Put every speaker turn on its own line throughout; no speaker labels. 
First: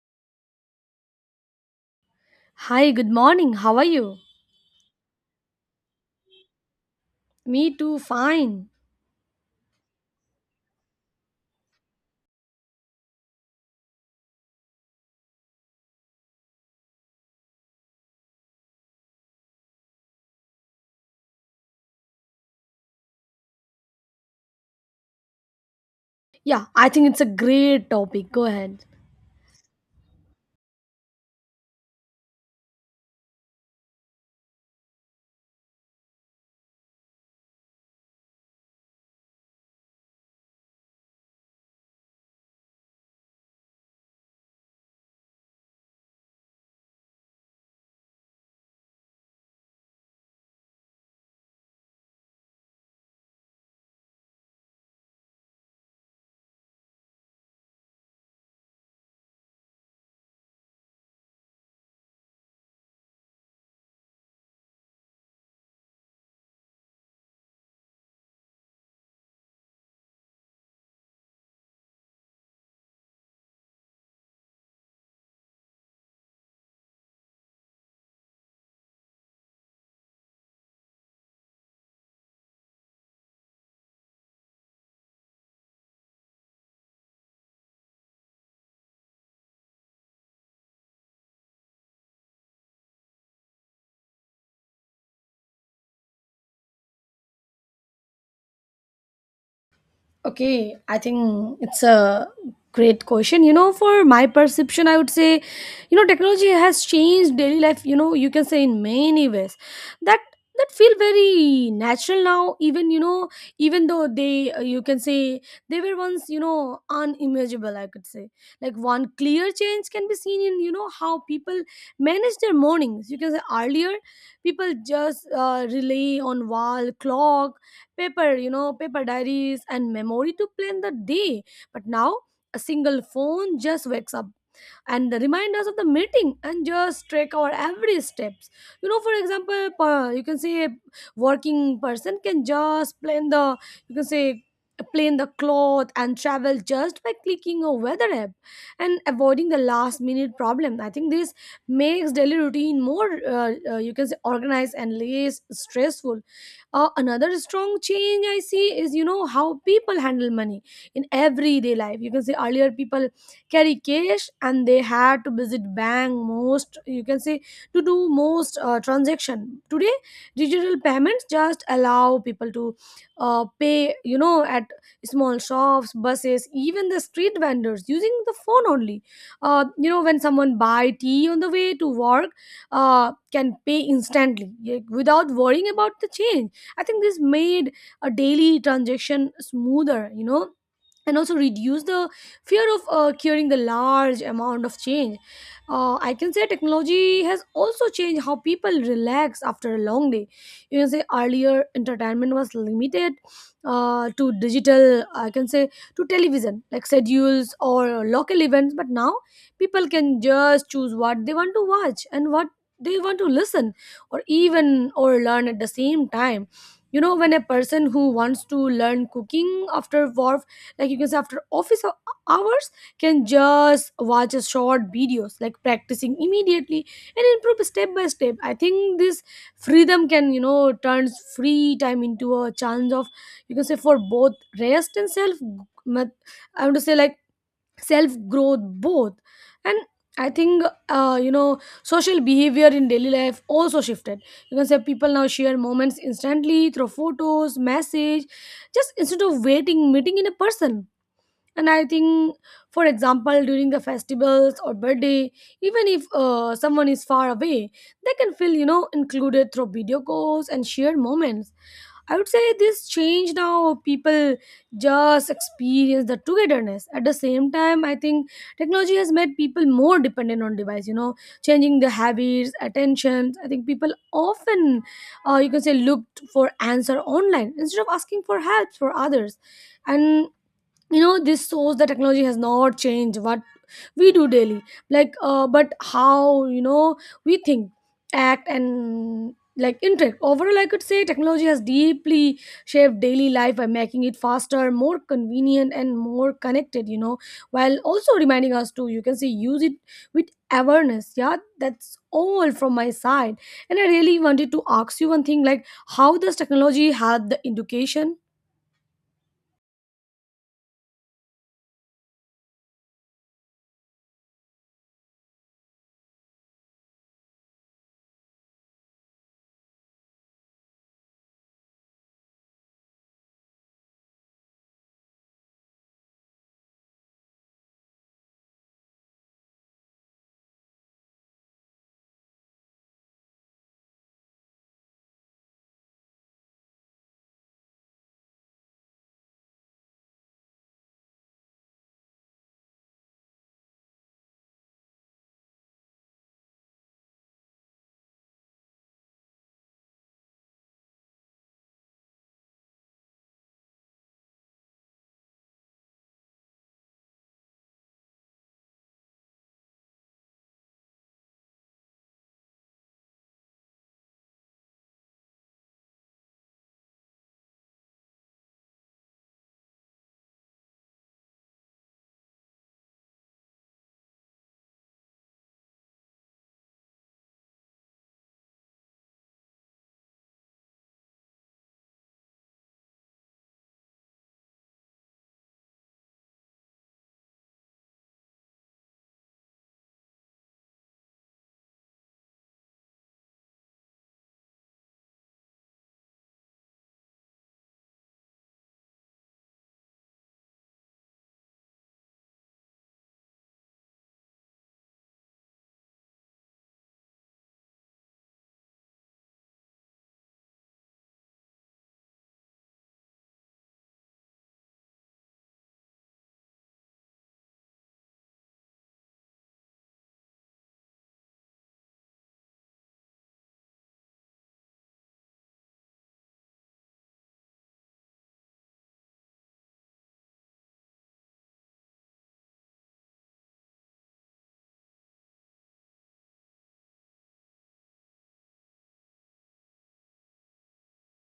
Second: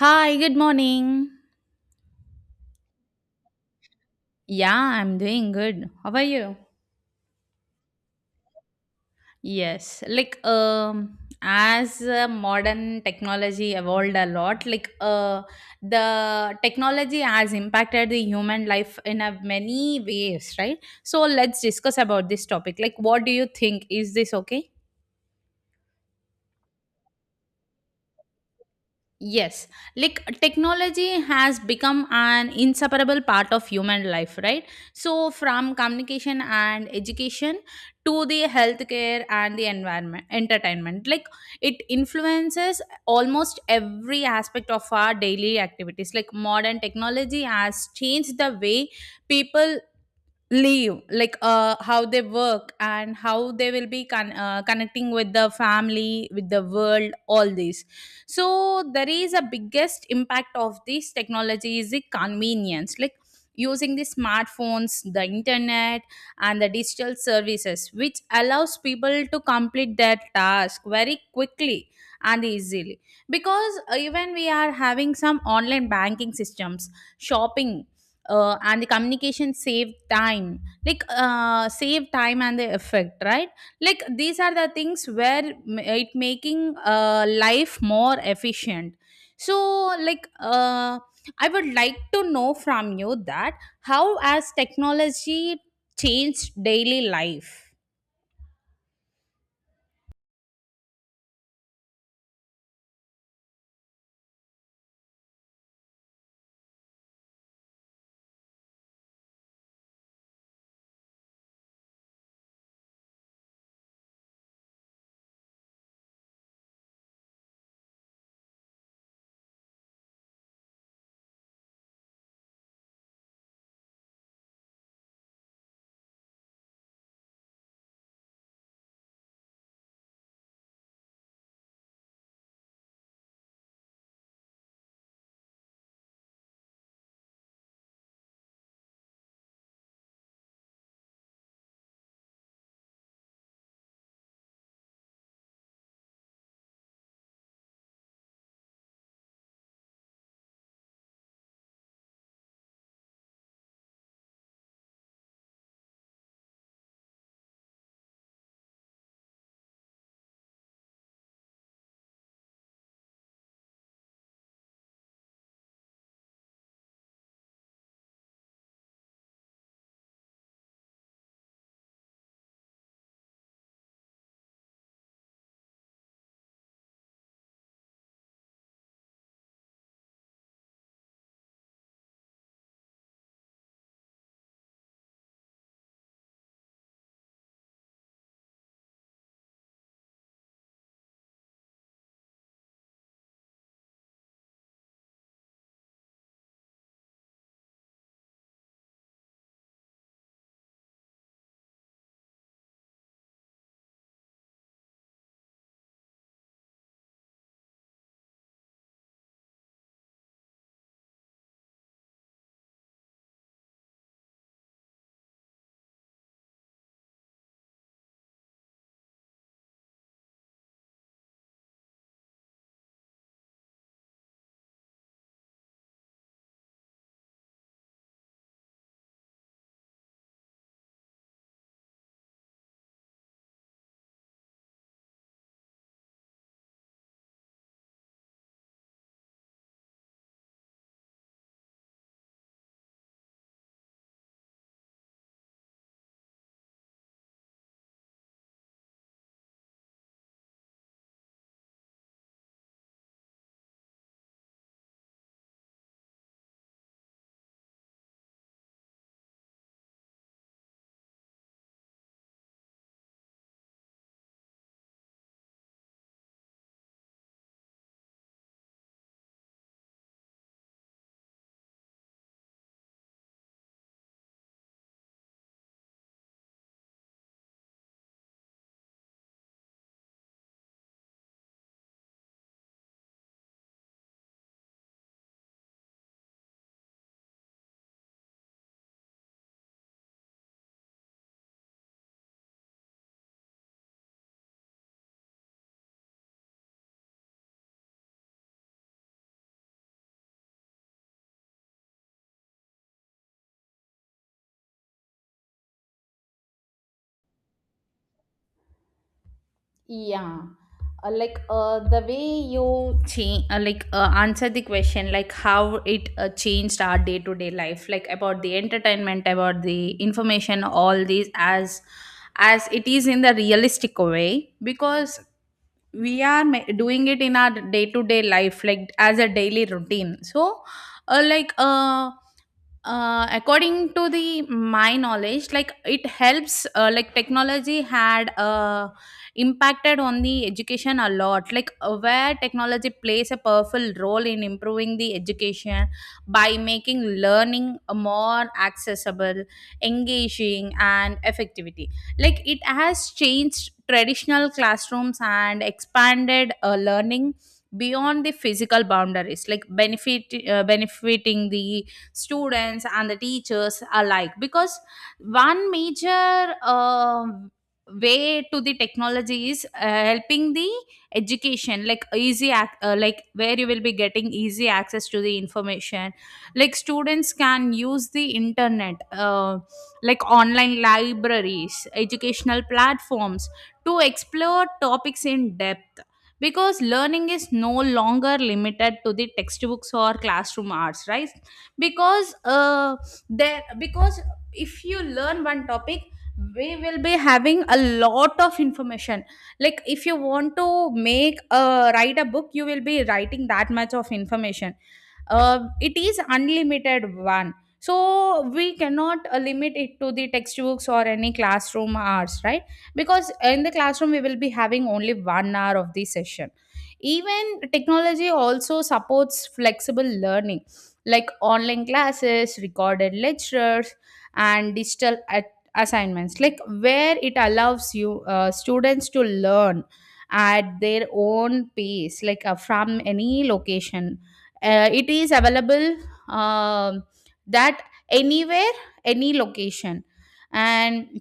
Hi, good morning.
Hi, good morning. How are you?
Yeah, I'm doing good. How are you?
Me too, fine.
Yes, like as modern technology evolved a lot, the technology has impacted the human life in a many ways, right? So let's discuss about this topic. Like what do you think? Is this okay?
Yeah, I think it's a great topic. Go ahead.
Yes, like technology has become an inseparable part of human life, right? So, from communication and education to the healthcare and the environment, entertainment, like it influences almost every aspect of our daily activities. Like modern technology has changed the way people leave how they work and how they will be connecting with the family with the world all this, so there is a biggest impact of this technology is the convenience, like using the smartphones, the internet, and the digital services, which allows people to complete their task very quickly and easily, because even we are having some online banking systems, shopping, and the communication save time, save time and the effect, right? Like these are the things where it making, life more efficient. So I would like to know from you that how has technology changed daily life.
Okay, I think it's a great question. You know, for my perception, I would say, you know, technology has changed daily life, you know, you can say in many ways. That that feel very natural now, even you know, even though they you can say they were once, you know, unimaginable, I could say. Like one clear change can be seen in, you know, how people manage their mornings. You can say earlier people just rely on wall clock, paper, you know, paper diaries and memory to plan the day. But now a single phone just wakes up, and the reminders of the meeting and just track our every steps. You know, for example, you can say a working person can just plan the, you can say, plan the cloth and travel just by clicking a weather app and avoiding the last minute problem. I think this makes daily routine more you can say organized and less stressful. Another strong change I see is, you know, how people handle money in everyday life. You can say earlier people carry cash and they had to visit bank, most you can say, to do most transaction. Today digital payments just allow people to pay, you know, at small shops, buses, even the street vendors using the phone only. You know, when someone buy tea on the way to work, can pay instantly, without worrying about the change. I think this made a daily transaction smoother, you know, and also reduce the fear of carrying the large amount of change. I can say technology has also changed how people relax after a long day. You can say earlier entertainment was limited to digital, I can say to television, like schedules or local events, but now people can just choose what they want to watch and what they want to listen, or even or learn at the same time. You know, when a person who wants to learn cooking after work, like you can say after office hours, can just watch a short videos, like practicing immediately and improve step by step. I think this freedom can, you know, turns free time into a chance of, you can say, for both rest and self mat- I want to say, like, self growth, both. And I think you know, social behavior in daily life also shifted. You can say people now share moments instantly through photos, message, just instead of waiting meeting in a person. And I think, for example, during the festivals or birthday, even if someone is far away, they can feel, you know, included through video calls and shared moments. I would say this changed how people just experience the togetherness. At the same time, I think technology has made people more dependent on device, you know, changing their habits, attentions. I think people often you can say looked for answer online instead of asking for help for others. And you know, this shows the technology has not changed what we do daily, like but how, you know, we think, act and, like, interact. Overall, I could say technology has deeply shaped daily life by making it faster, more convenient and more connected, you know, while also reminding us to, you can say, use it with awareness. Yeah, that's all from my side. And I really wanted to ask you one thing, like, how does technology help the education?
Yeah, the way you change, answer the question, like how it changed our day to day life, like about the entertainment, about the information, all these as it is in the realistic way, because we are doing it in our day to day life, like as a daily routine. So, uh, like uh according to the my knowledge, like it helps like technology had a impacted on the education a lot, where technology plays a powerful role in improving the education by making learning more accessible, engaging, and effectivity. Like it has changed traditional classrooms and expanded learning beyond the physical boundaries, like benefiting the students and the teachers alike, because one major way to the technology is helping the education, like like where you will be getting easy access to the information. Like students can use the internet, like online libraries, educational platforms, to explore topics in depth, because learning is no longer limited to the textbooks or classroom hours, right? Because there because if you learn one topic, we will be having a lot of information. Like if you want to make a write a book, you will be writing that much of information. It is unlimited one, so we cannot limit it to the textbooks or any classroom hours, right? Because in the classroom we will be having only 1 hour of the session. Even technology also supports flexible learning, like online classes, recorded lectures, and digital assignments, like where it allows you students to learn at their own pace, from any location. It is available, um that anywhere, any location. And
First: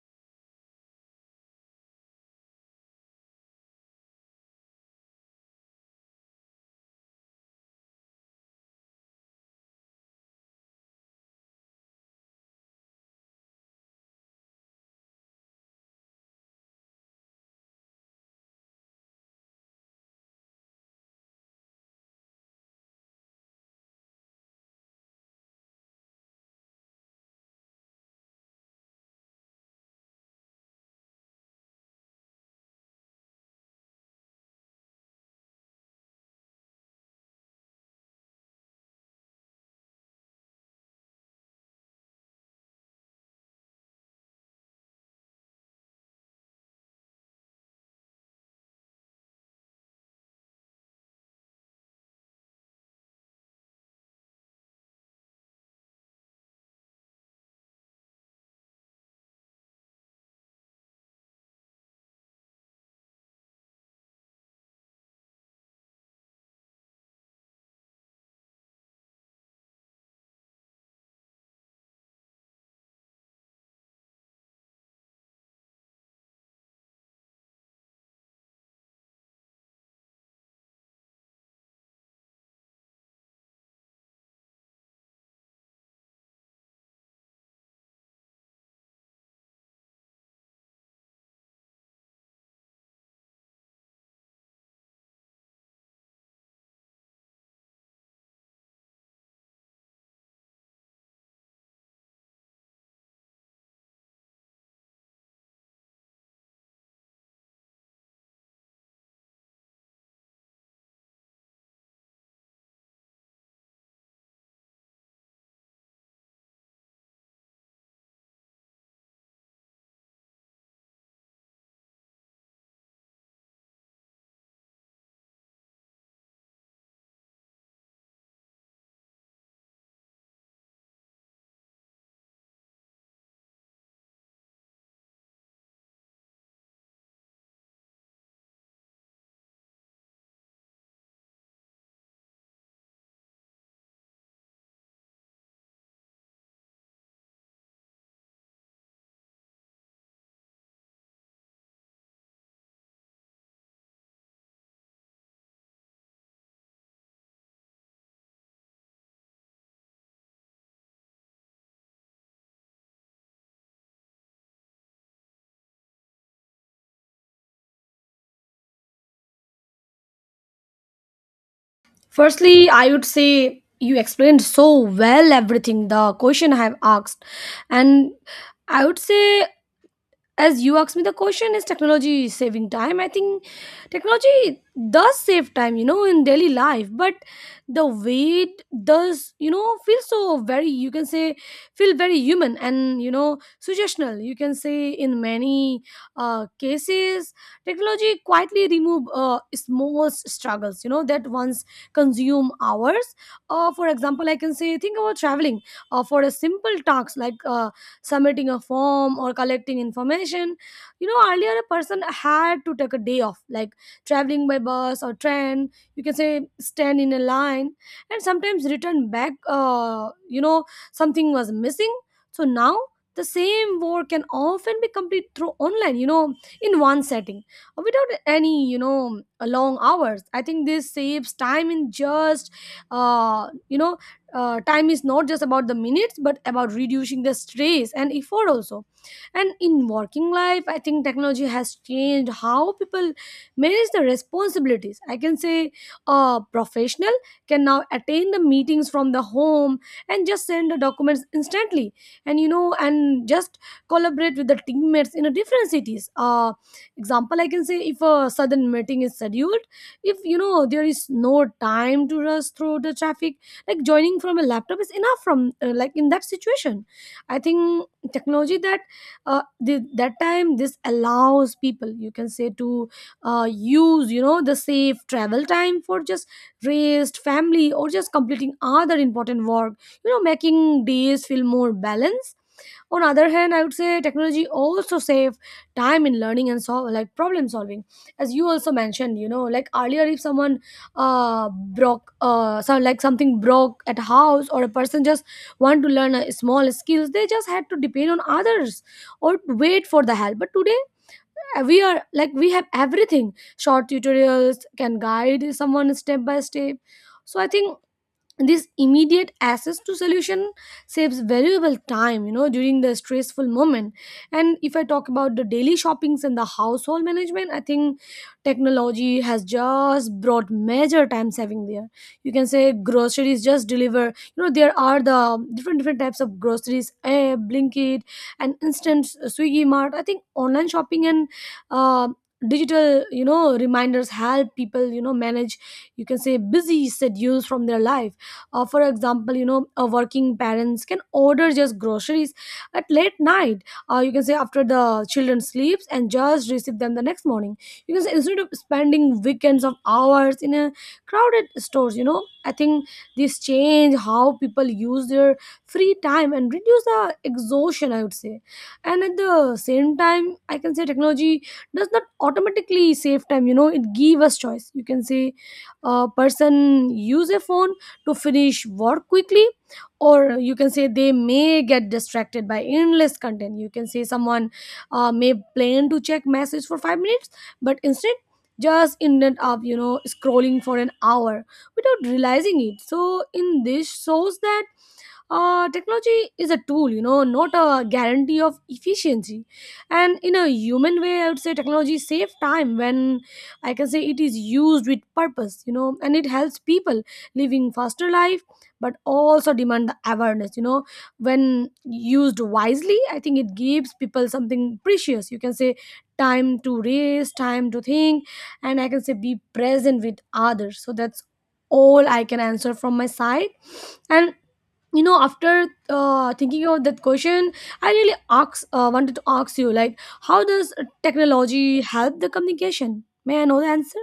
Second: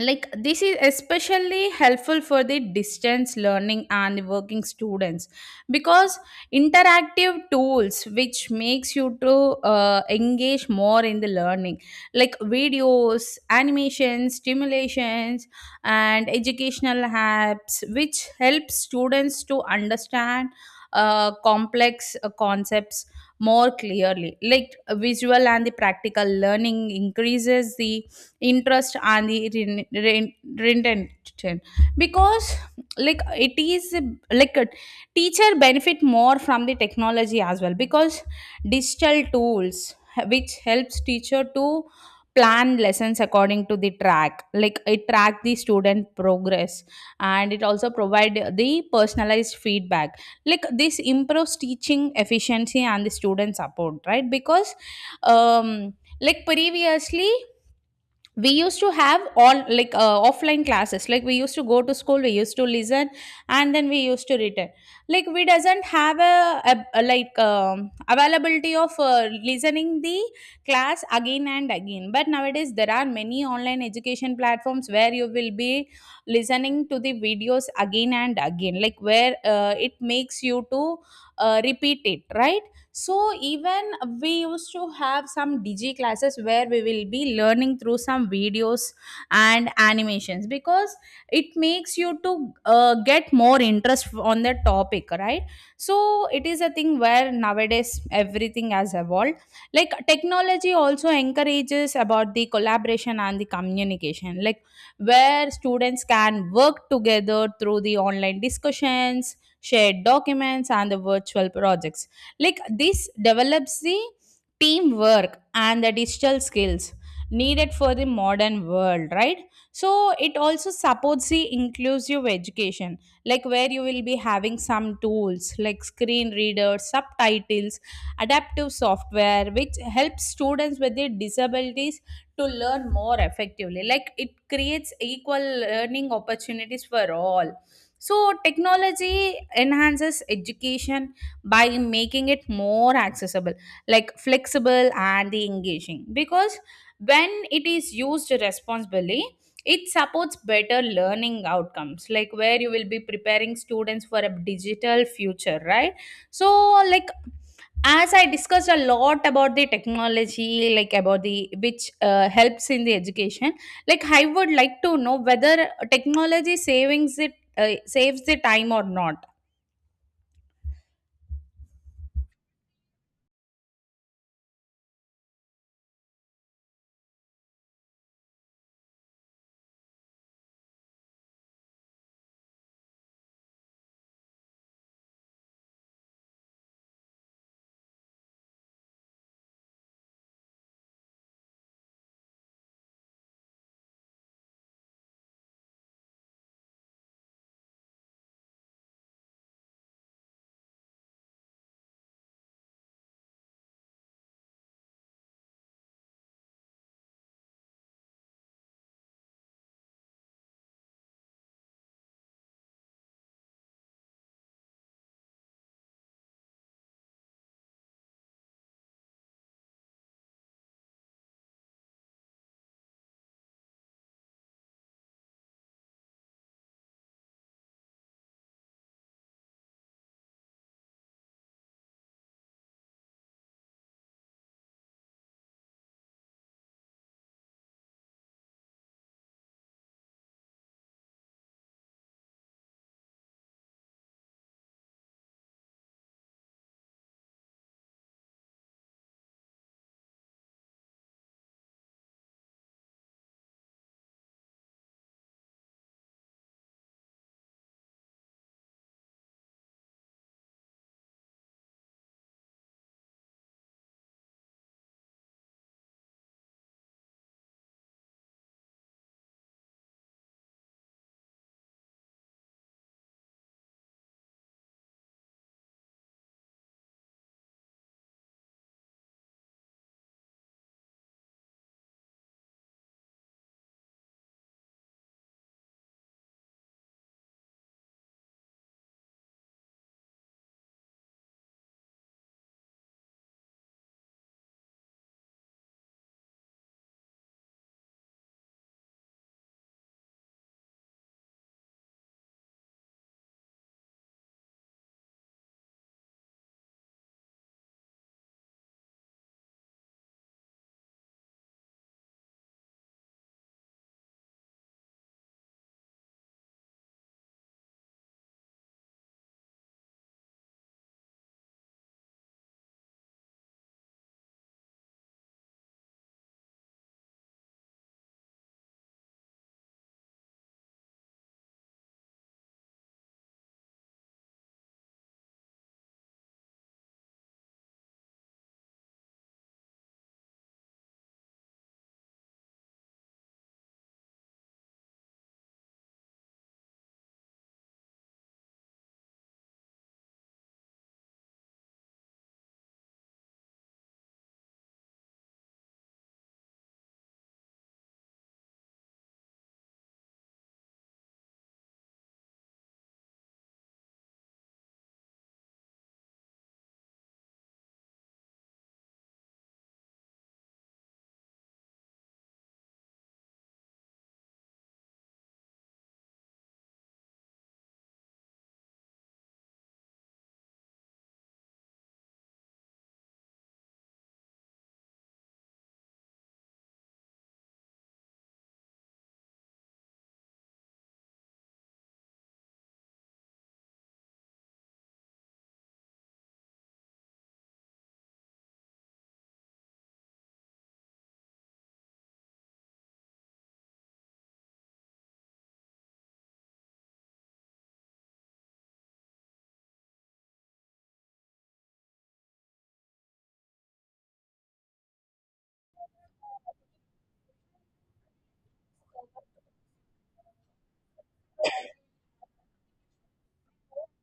like this is especially helpful for the distance learning and working students, because interactive tools which makes you to engage more in the learning, like videos, animations, stimulations, and educational apps which help students to understand complex concepts more clearly. Like visual and the practical learning increases the interest and the retention, because like it is like a teacher benefit more from the technology as well, because digital tools which helps teacher to plan lessons according to the track, like it track the student progress, and it also provide the personalized feedback. Like this improves teaching efficiency and the student support, right? Because um like previously we used to have all offline classes, like we used to go to school, we used to listen, and then we used to return. Like we doesn't have a, like availability of listening the class again and again, but nowadays there are many online education platforms where you will be listening to the videos again and again, like where it makes you to repeat it, right? So even we used to have some DJ classes where we will be learning through some videos and animations, because it makes you to get more interest on the topic, right? So it is a thing where nowadays everything has evolved. Like technology also encourages about the collaboration and the communication, like where students can work together through the online discussions, shared documents, and the virtual projects. Like this develops the teamwork and the digital skills needed for the modern world, right? So it also supports the inclusive education, like where you will be having some tools like screen readers, subtitles, adaptive software, which helps students with their disabilities to learn more effectively. Like it creates equal learning opportunities for all. So technology enhances education by making it more accessible, like flexible and engaging. Because when it is used responsibly, it supports better learning outcomes, like where you will be preparing students for a digital future, right? So, like as I discussed a lot about the technology, like about the which helps in the education, like I would like to know whether technology savings it saves the time or not.
Firstly, I would say you explained so well everything the question I have asked, and I would say, as you asked me the question is technology saving time. I think technology does save time, you know, in daily life, but the way it does, you know, feel so very, you can say, feel very human and, you know, suggestional, you can say. In many cases technology quietly remove small struggles, you know, that once consume hours. For example, I can say think about traveling for a simple task like submitting a form or collecting information. You know, earlier a person had to take a day off, like traveling by bus or train, you can say stand in a line and sometimes return back, you know, something was missing. So now the same work can often be complete through online, you know, in one setting, without any, you know, long hours. I think this saves time in just, you know, time is not just about the minutes but about reducing the stress and effort also. And in working life, I think technology has changed how people manage the responsibilities. I can say a professional can now attend the meetings from the home and just send the documents instantly, and you know, and just collaborate with the teammates in a different cities. Example, I can say, if a sudden meeting is scheduled, if you know there is no time to rush through the traffic, like joining from a laptop is enough from like in that situation. I think technology that time this allows people, you can say, to use, you know, the safe travel time for just rest, family or just completing other important work, you know, making days feel more balanced. On other hand, I would say technology also save time in learning and solve, like, problem solving. As you also mentioned, you know, like earlier if someone uh broke so like something broke at house, or a person just want to learn a small skills, they just had to depend on others or wait for the help. But today, we are, like, we have everything. Short tutorials can guide someone step by step. So I think this immediate access to solution saves valuable time, you know, during the stressful moment. And if I talk about the daily shoppings and the household management, I think technology has just brought major time saving there. You can say groceries just deliver, you know, there are the different types of groceries, A blinkit and instant swiggy mart. I think online shopping and uh, digital, you know, reminders help people, you know, manage, you can say, busy schedules from their life. For example, you know, working parents can order just groceries at late night, you can say after the children sleeps and just receive them the next morning, you can say, instead of spending weekends of hours in a crowded stores, you know. I think this change how people use their free time and reduce the exhaustion, I would say. And at the same time, I can say technology does not automatically save time, you know, it give us choice. You can say a person use a phone to finish work quickly, or you can say they may get distracted by endless content. You can say someone may plan to check message for 5 minutes, but instead just ended up, you know, scrolling for an hour without realizing it. So in this shows that technology is a tool, you know, not a guarantee of efficiency. And in a human way, I would say technology saves time when, I can say, it is used with purpose, you know, and it helps people living faster life, but also demand the awareness, you know. When used wisely, I think it gives people something precious. You can say time to race, time to think, and I can say be present with others. So that's all I can answer from my side. And you know after thinking of that question, I wanted to ask you, like, how does technology help the communication? May I know the answer?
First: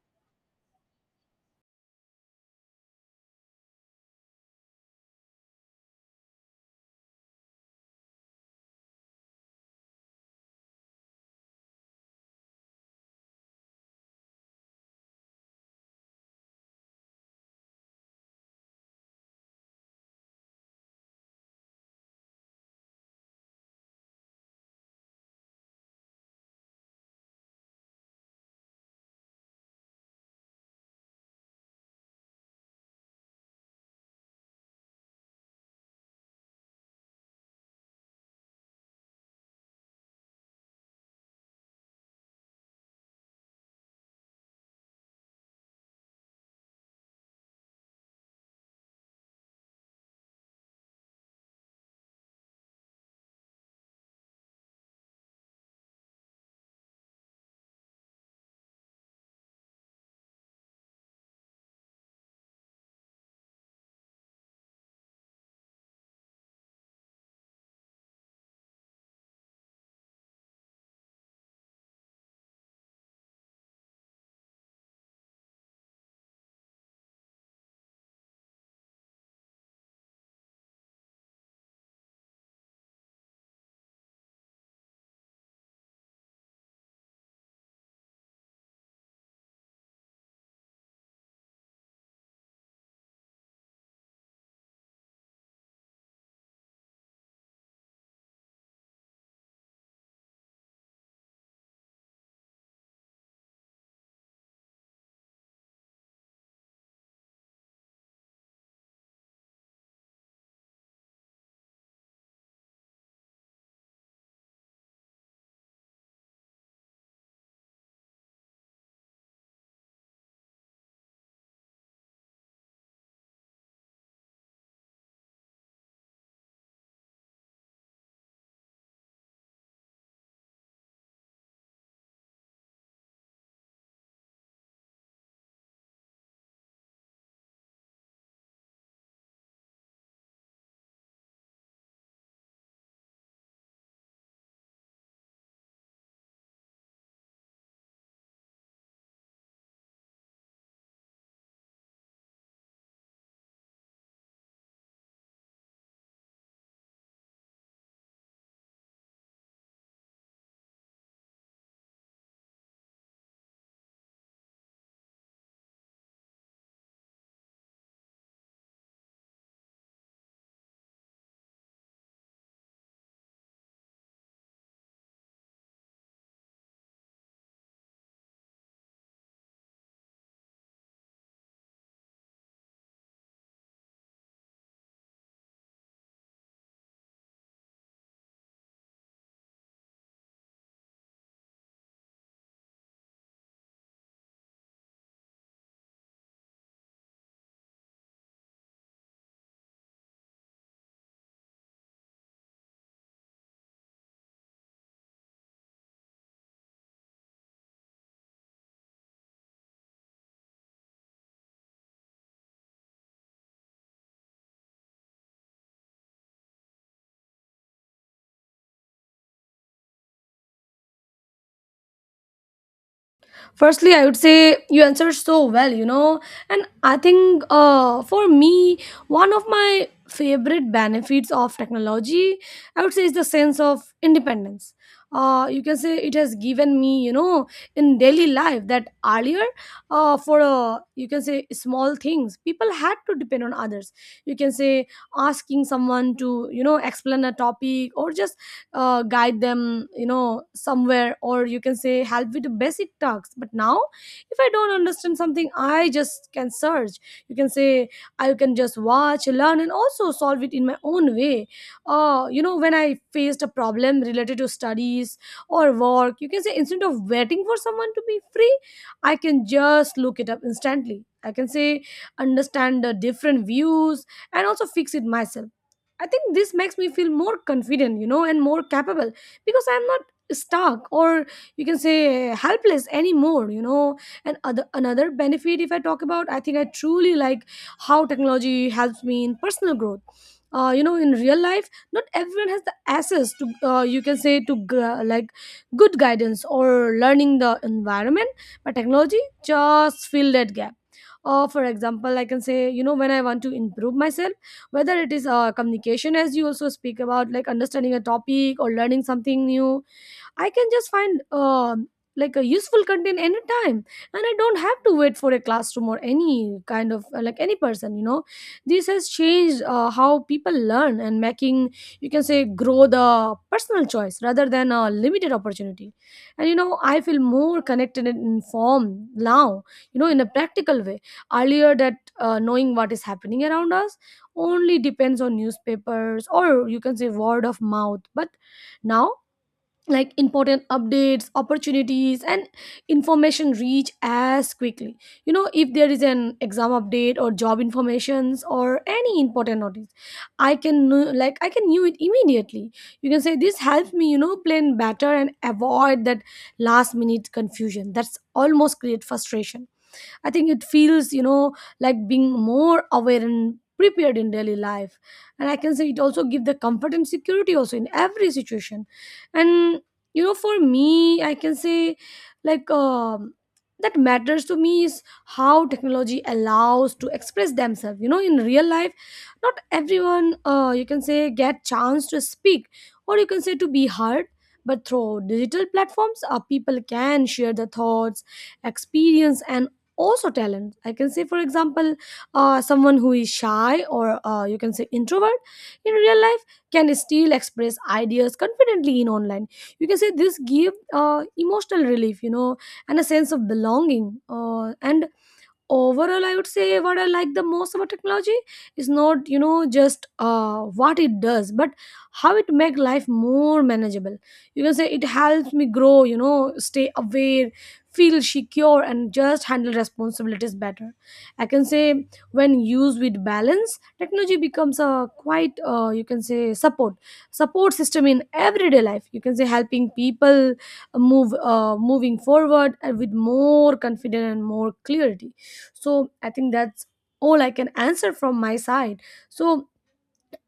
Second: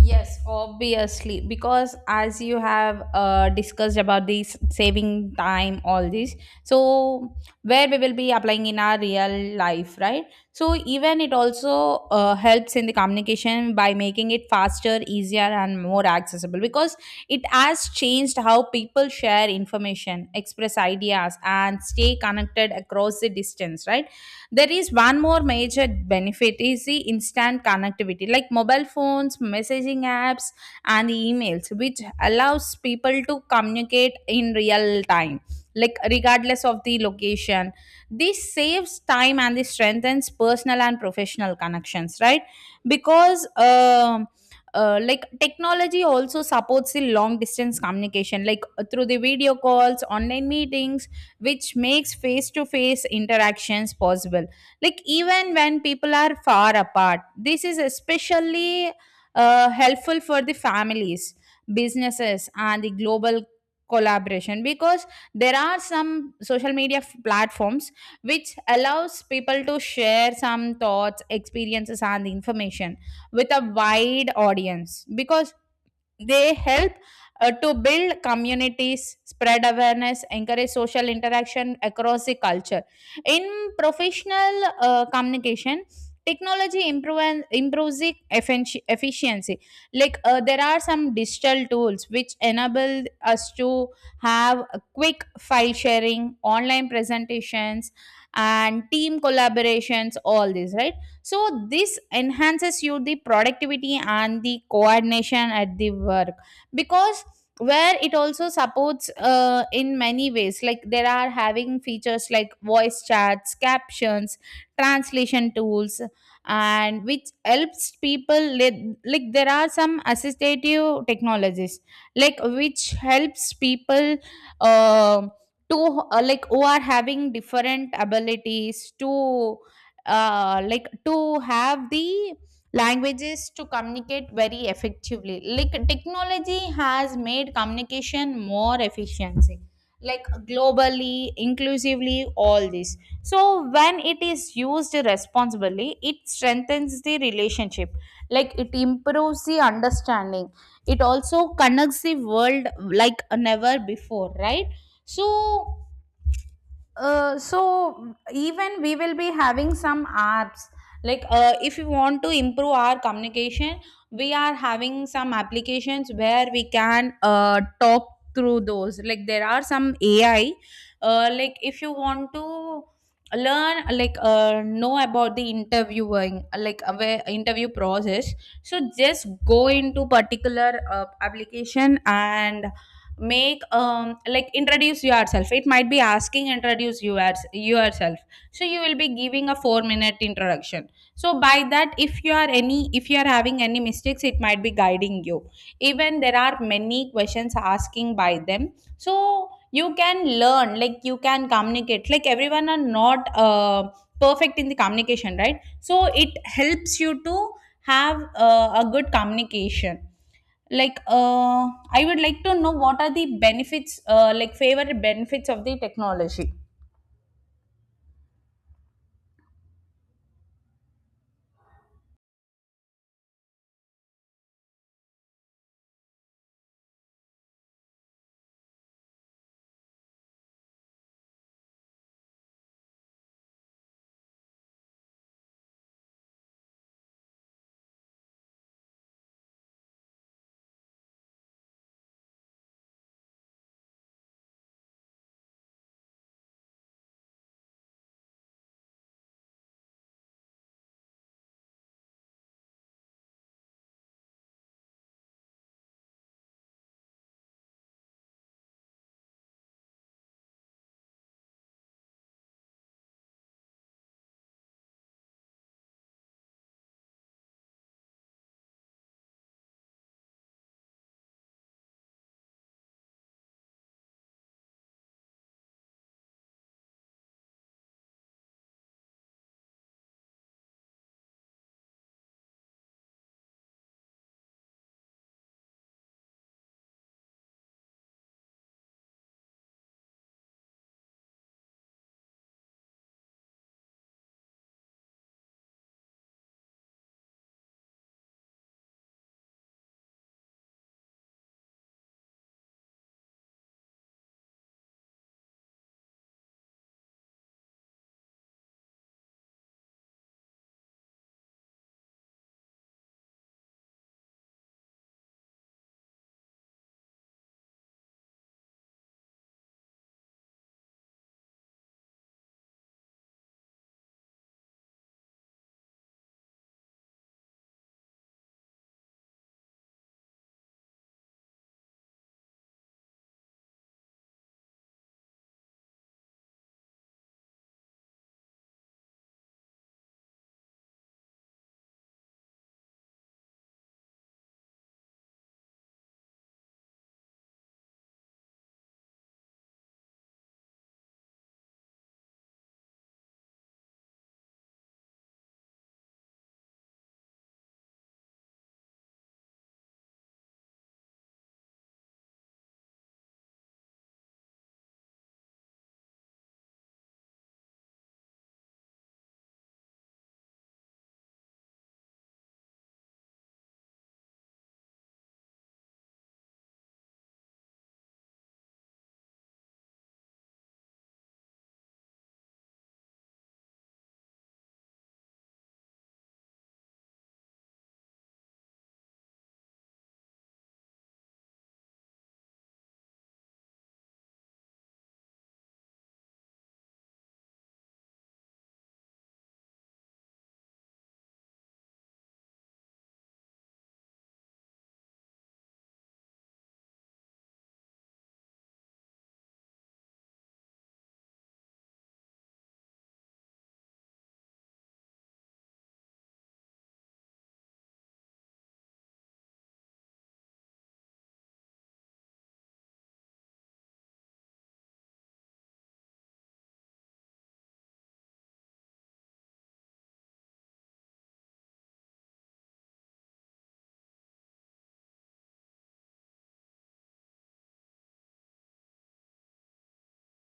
Yes, obviously, because as you have discussed about this saving time, all this, so where we will be applying in our real life, right? So even it also helps in the communication by making it faster, easier, and more accessible, because it has changed how people share information, express ideas, and stay connected across the distance, right? There is one more major benefit is the instant connectivity, like mobile phones, messaging apps, and emails, which allows people to communicate in real time, like regardless of the location. This saves time and this strengthens personal and professional connections, right? Because like technology also supports the long distance communication, through the video calls, online meetings, which makes face to face interactions possible, like even when people are far apart. This is especially helpful for the families, businesses, and the global collaboration, because there are some social media platforms which allows people to share some thoughts, experiences, and information with a wide audience, because they help to build communities, spread awareness, encourage social interaction across the culture. In professional communication, improves the efficiency. There are some digital tools which enable us to have a quick file sharing, online presentations, and team collaborations, all this, right? So this enhances you the productivity and the coordination at the work, because where it also supports in many ways, like there are having features like voice chats, captions, translation tools, and which helps people like there are some assistive technologies like which helps people uh, to like who are having different abilities to like to have the languages to communicate very effectively. Like technology has made communication more efficiency, like globally, inclusively, all this. So when it is used responsibly, it strengthens the relationship, like it improves the understanding, it also connects the world like never before, right? So so even we will be having some apps, if you want to improve our communication, we are having some applications where we can talk through those, like there are some AI, like if you want to learn like know about the interviewing, where interview process, so just go into particular application and make like introduce yourself, it might be asking introduce you as yourself, so you will be giving a 4-minute introduction. So by that, if you are any if you are having any mistakes, it might be guiding you. Even there are many questions asking by them, so you can learn, like you can communicate, like everyone are not perfect in the communication, right? So it helps you to have a good communication. like uh, I would like to know what are the benefits, like favorite benefits of the technology.
Firstly, I would say you answered so well, you know, and I think for me, one of my favorite benefits of technology, I would say, is the sense of independence. You can say it has given me, you know, in daily life that earlier, for you can say, small things, people had to depend on others. You can say asking someone to, you know, explain a topic or just guide them, you know, somewhere, or you can say help with the basic tasks. But now if I don't understand something, I just can search. You can say I can just watch, learn, and also solve it in my own way. You know, when I faced a problem related to studies or work, you can say, instead of waiting for someone to be free, I can just look it up instantly. I can say understand the different views and also fix it myself. I think this makes me feel more confident, you know, and more capable, because I'm not stuck or, you can say, helpless anymore, you know. And other another benefit, if I talk about, I think I truly like how technology helps me in personal growth. You know, in real life not everyone has the access to, you can say, to like good guidance or learning the environment, but technology just fill that gap. For example, I can say, you know, when I want to improve myself, whether it is communication, as you also speak about, like understanding a topic or learning something new, I can just find like a useful content anytime, and I don't have to wait for a classroom or any kind of like any person, you know. This has changed how people learn and making, you can say, grow the personal choice rather than a limited opportunity. And you know, I feel more connected and informed now, you know, in a practical way. Earlier that, knowing what is happening around us only depends on newspapers or, you can say, word of mouth. But now, like, important updates, opportunities, and information reach as quickly. You know, if there is an exam update or job informations or any important notice, I can know- like I can knew it immediately. You can say this helps me, you know, plan better and avoid that last minute confusion that's almost create frustration. I think it feels, you know, like being more aware and prepared in daily life, and I can say it also give the comfort and security also in every situation. And you know, for me I can say, like, that matters to me is how technology allows to express themselves. You know, in real life not everyone you can say get chance to speak or, you can say, to be heard. But through digital platforms, people can share their thoughts, experience, and also talent. I can say, for example, someone who is shy or, you can say, introvert in real life can still express ideas confidently in online. You can say this give emotional relief, you know, and a sense of belonging. And overall, I would say what I like the most about technology is not, you know, just what it does, but how it make life more manageable. You can say it helps me grow, you know, stay aware, feel secure, and just handle responsibilities better. I can say when used with balance, technology becomes a quite you can say support system in everyday life. You can say helping people move moving forward and with more confidence and more clarity. So I think that's all I can answer from my side. So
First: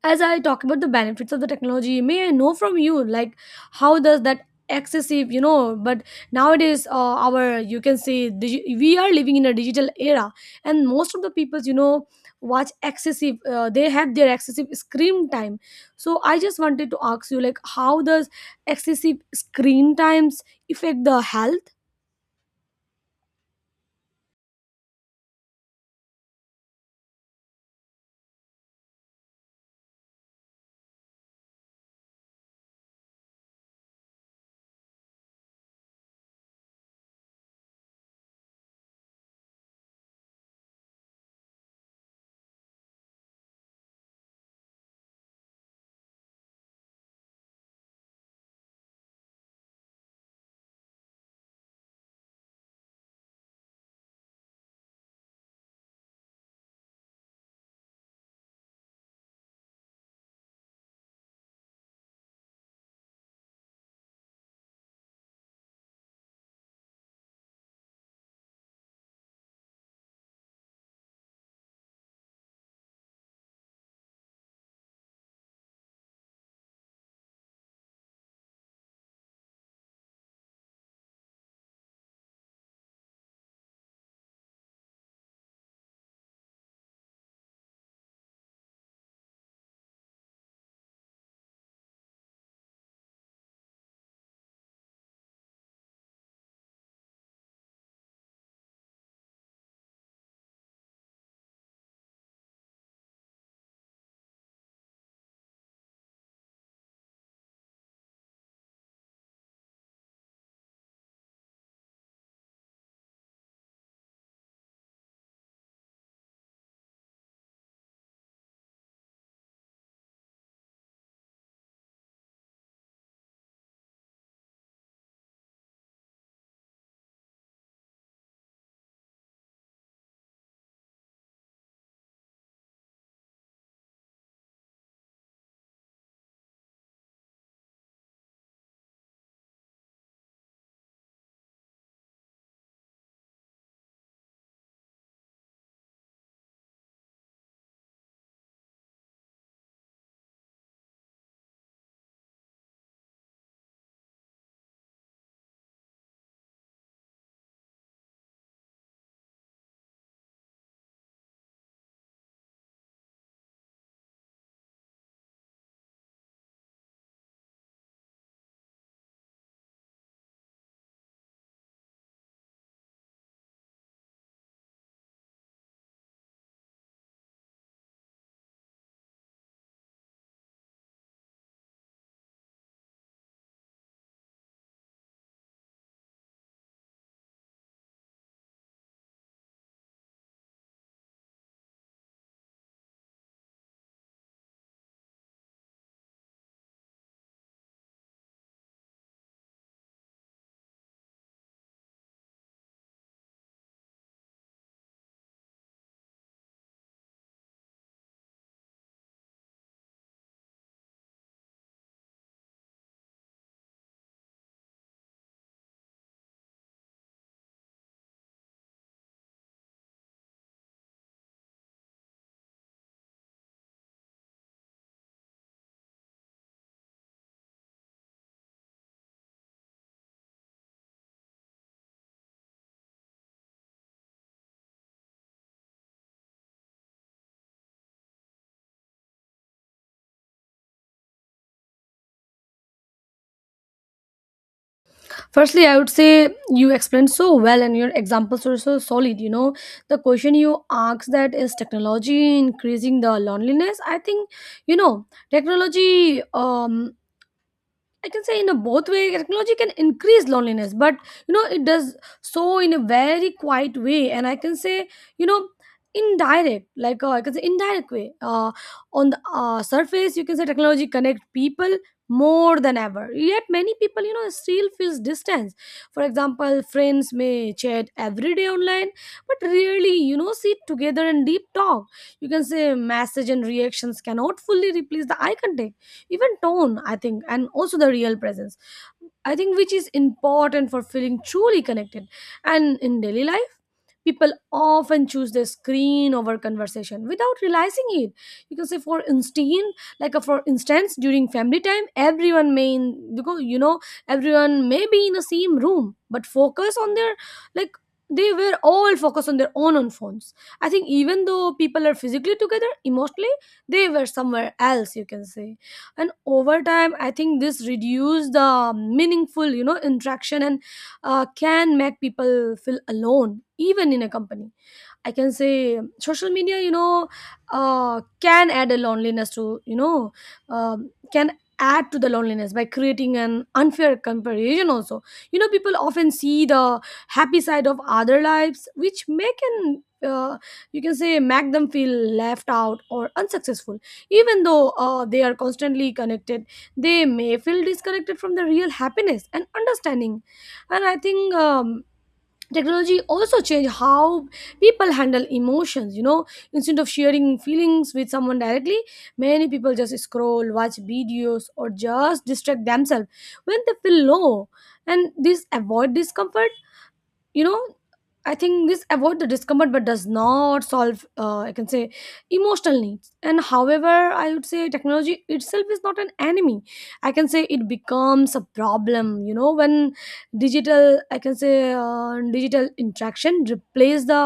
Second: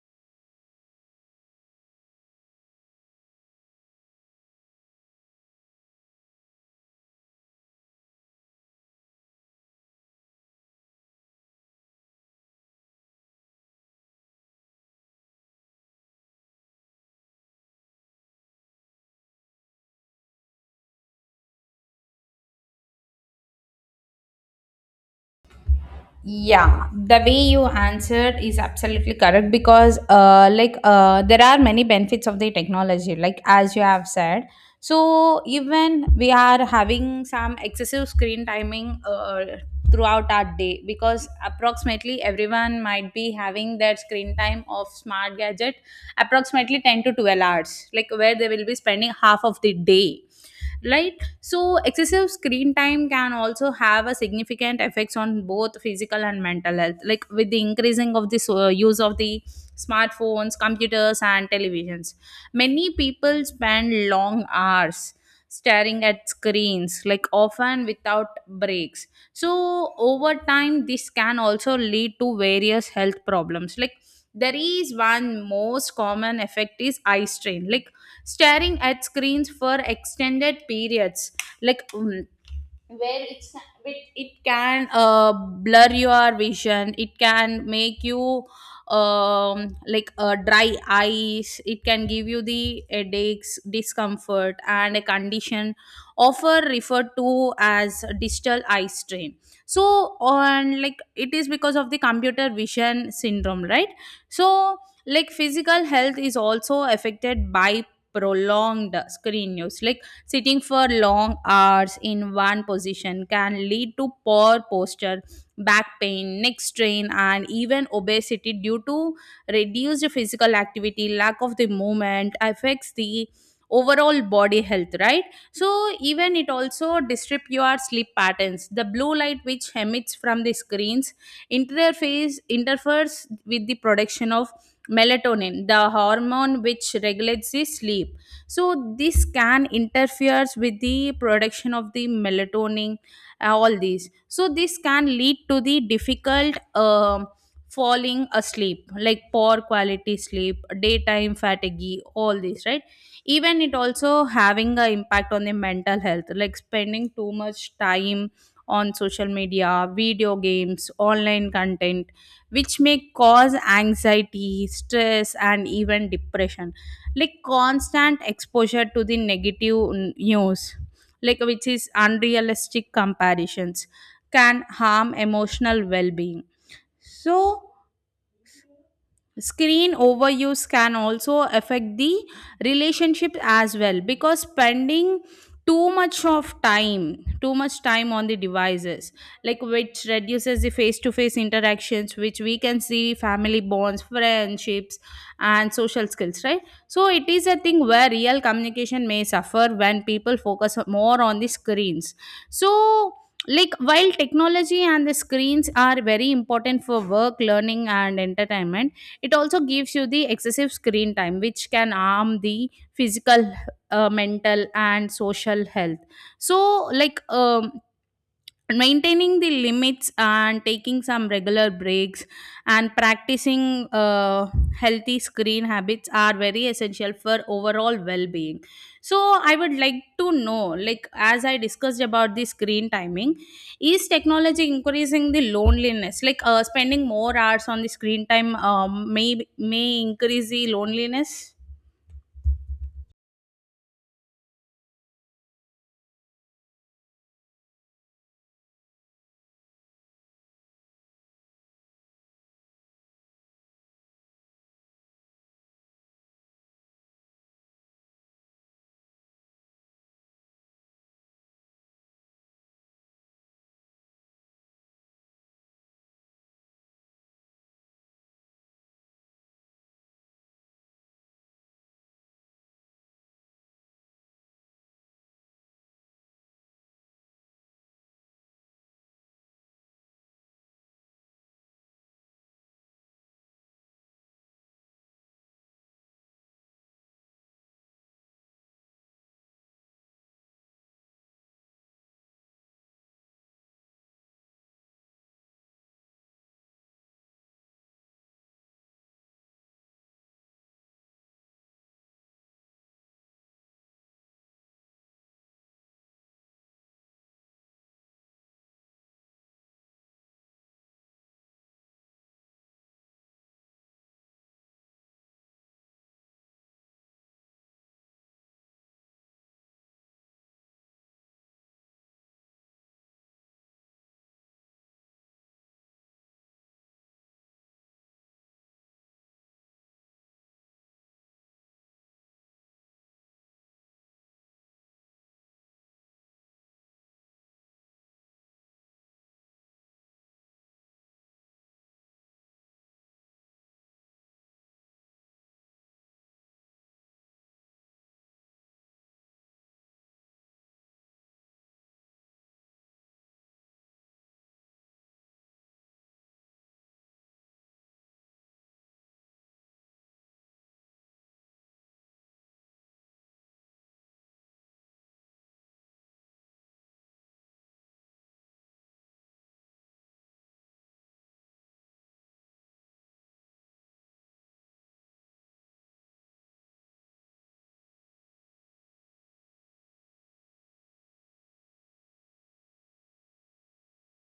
as I talk about the benefits of the technology, may I know from you, like, how does that excessive, you know? But nowadays, our, you can say, we are living in a digital era, and most of the peoples, you know, watch excessive. They have their excessive screen time. So I just wanted to ask you, like, how does excessive screen times affect the health?
Yeah, the way you answered is absolutely correct, because, there are many benefits of the technology, like, as you have said. So, even we are having some excessive screen timing throughout our day, because approximately everyone might be having their screen time of smart gadget approximately 10 to 12 hours, like, where they will be spending half of the day, right. So excessive screen time can also have a significant effects on both physical and mental health, like with the increasing of this use of the smartphones, computers and televisions, many people spend long hours staring at screens, like often without breaks. So over time this can also lead to various health problems, like there is one most common effect is eye strain, like staring at screens for extended periods, like um, where it can blur your vision, it can make you dry eyes, it can give you the headaches, discomfort, and a condition often referred to as digital eye strain, so on, like it is because of the computer vision syndrome, right. So like physical health is also affected by prolonged screen use, like sitting for long hours in one position can lead to poor posture, back pain, neck strain, and even obesity due to reduced physical activity. Lack of the movement affects the overall body health, right? So even it also disrupt your sleep patterns. The blue light which emits from the screens interface interferes with the production of melatonin, the hormone which regulates the sleep. So this can interferes with the production of the melatonin, all these. So this can lead to the difficult falling asleep, like poor quality sleep, daytime fatigue, all these, right. Even it also having an impact on the mental health, like spending too much time on social media, video games, online content, which may cause anxiety, stress and even depression, like constant exposure to the news, like which is unrealistic comparisons, can harm emotional well-being. So screen overuse can also affect the relationship as well, because spending too much time on the devices, like which reduces the face to face interactions, which we can see family bonds, friendships and social skills, right. So it is a thing where real communication may suffer when people focus more on the screens. So like while technology and the screens are very important for work, learning and entertainment, it also gives you the excessive screen time, which can harm the physical, mental, and social health. So, maintaining the limits and taking some regular breaks and practicing healthy screen habits are very essential for overall well-being. So I would like to know, like as I discussed about the screen timing, is technology increasing the loneliness, like spending more hours on the screen time may increase the loneliness.
Firstly, I would say you explained so well and your examples were so solid. You know, the question you asked, that is technology increasing the loneliness? I think, you know, technology, I can say, in a both way, technology can increase loneliness, but you know it does so in a very quiet way, and I can say, you know, indirect, like, I can say indirect way. On the surface, you can say technology connect people more than ever. Yet many people, you know, still feels distance. For example, friends may chat every day online, but rarely, you know, sit together and deep talk. You can say message and reactions cannot fully replace the eye contact, even tone, I think, and also the real presence, I think, which is important for feeling truly connected. And in daily life, people often choose their screen over conversation without realizing it. You can say, for instance, for instance, during family time, because, you know, everyone may be in the same room but focus on their, like, they were all focused on their own on phones. I think even though people are physically together, emotionally they were somewhere else, you can say. And over time I think this reduce the meaningful, you know, interaction, and can make people feel alone even in a company. I can say social media, you know, can add a loneliness to, you know, can add to the loneliness by creating an unfair comparison also. You know, people often see the happy side of other lives, which may can, uh, you can say, make them feel left out or unsuccessful. Even though they are constantly connected, they may feel disconnected from the real happiness and understanding. And I think, technology also changed how people handle emotions, you know. Instead of sharing feelings with someone directly, many people just scroll, watch videos, or just distract themselves when they feel low. And this avoid discomfort, you know, I think this avoid the discomfort but does not solve, I can say, emotional needs. And however, I would say technology itself is not an enemy. I can say it becomes a problem, you know, when digital, I can say, digital interaction replace the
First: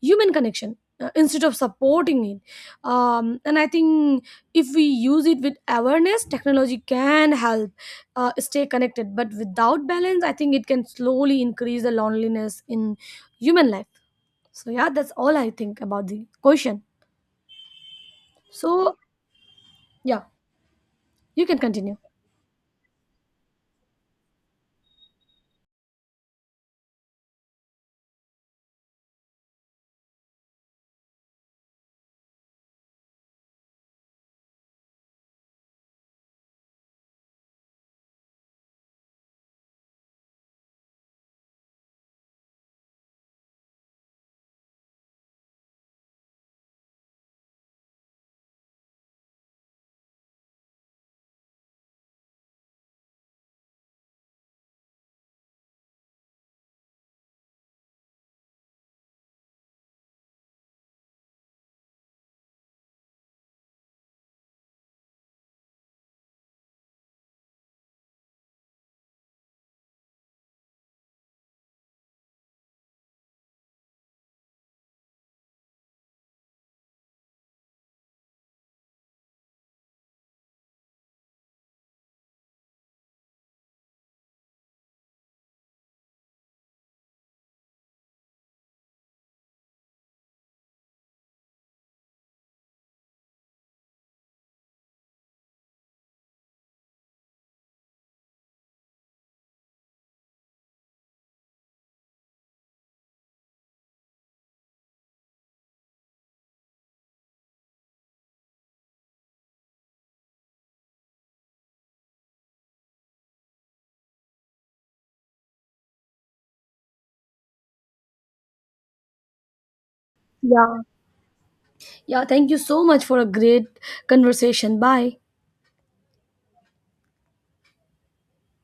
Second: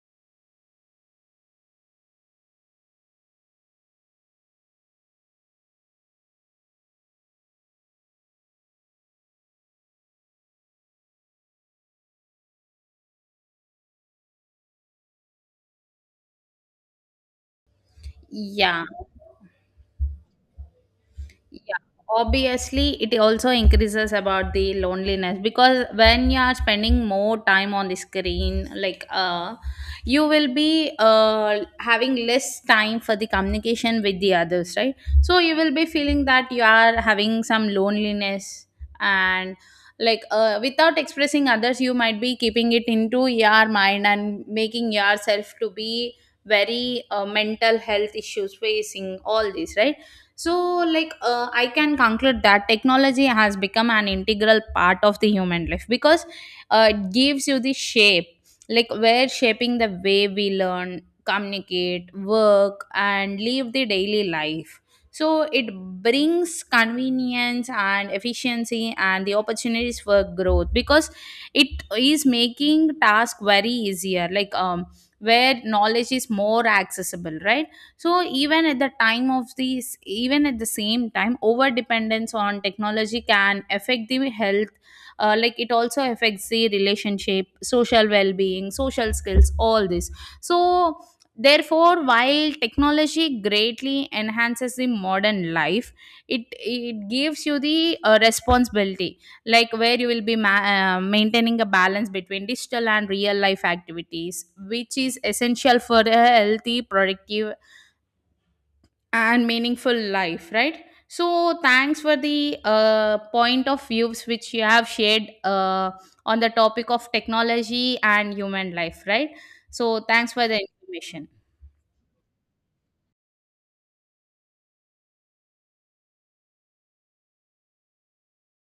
human connection, instead of supporting it. And I think if we use it with awareness, technology can help stay connected. But without balance, I think it can slowly increase the loneliness in human life. So yeah, that's all I think about the question.
Yeah.
So yeah, you can
Yeah,
continue.
obviously, it also increases about the loneliness, because when you are spending more time on the screen, like you will be having less time for the communication with the others, right? So you will be feeling that you are having some loneliness, and like without expressing others, you might be keeping it into your mind and making yourself to be very mental health issues facing all this, right. So like I can conclude that technology has become an integral part of the human life, because it gives you the shape, like we're shaping the way we learn, communicate, work and live the daily life. So it brings convenience and efficiency and the opportunities for growth, because it is making task very easier, like where knowledge is more accessible, right. So even at the time of these, even at the same time, over dependence on technology can affect the health, like it also affects the relationship, social well-being, social skills, all this. So therefore, while technology greatly enhances the modern life, it gives you the responsibility, like where you will be maintaining a balance between digital and real life activities, which is essential for a healthy, productive and meaningful life, right. So thanks for the point of views which you have shared on the topic of technology and human life, right. So thanks for the
Yeah,
information.
yeah, thank you so much for a great conversation. Bye.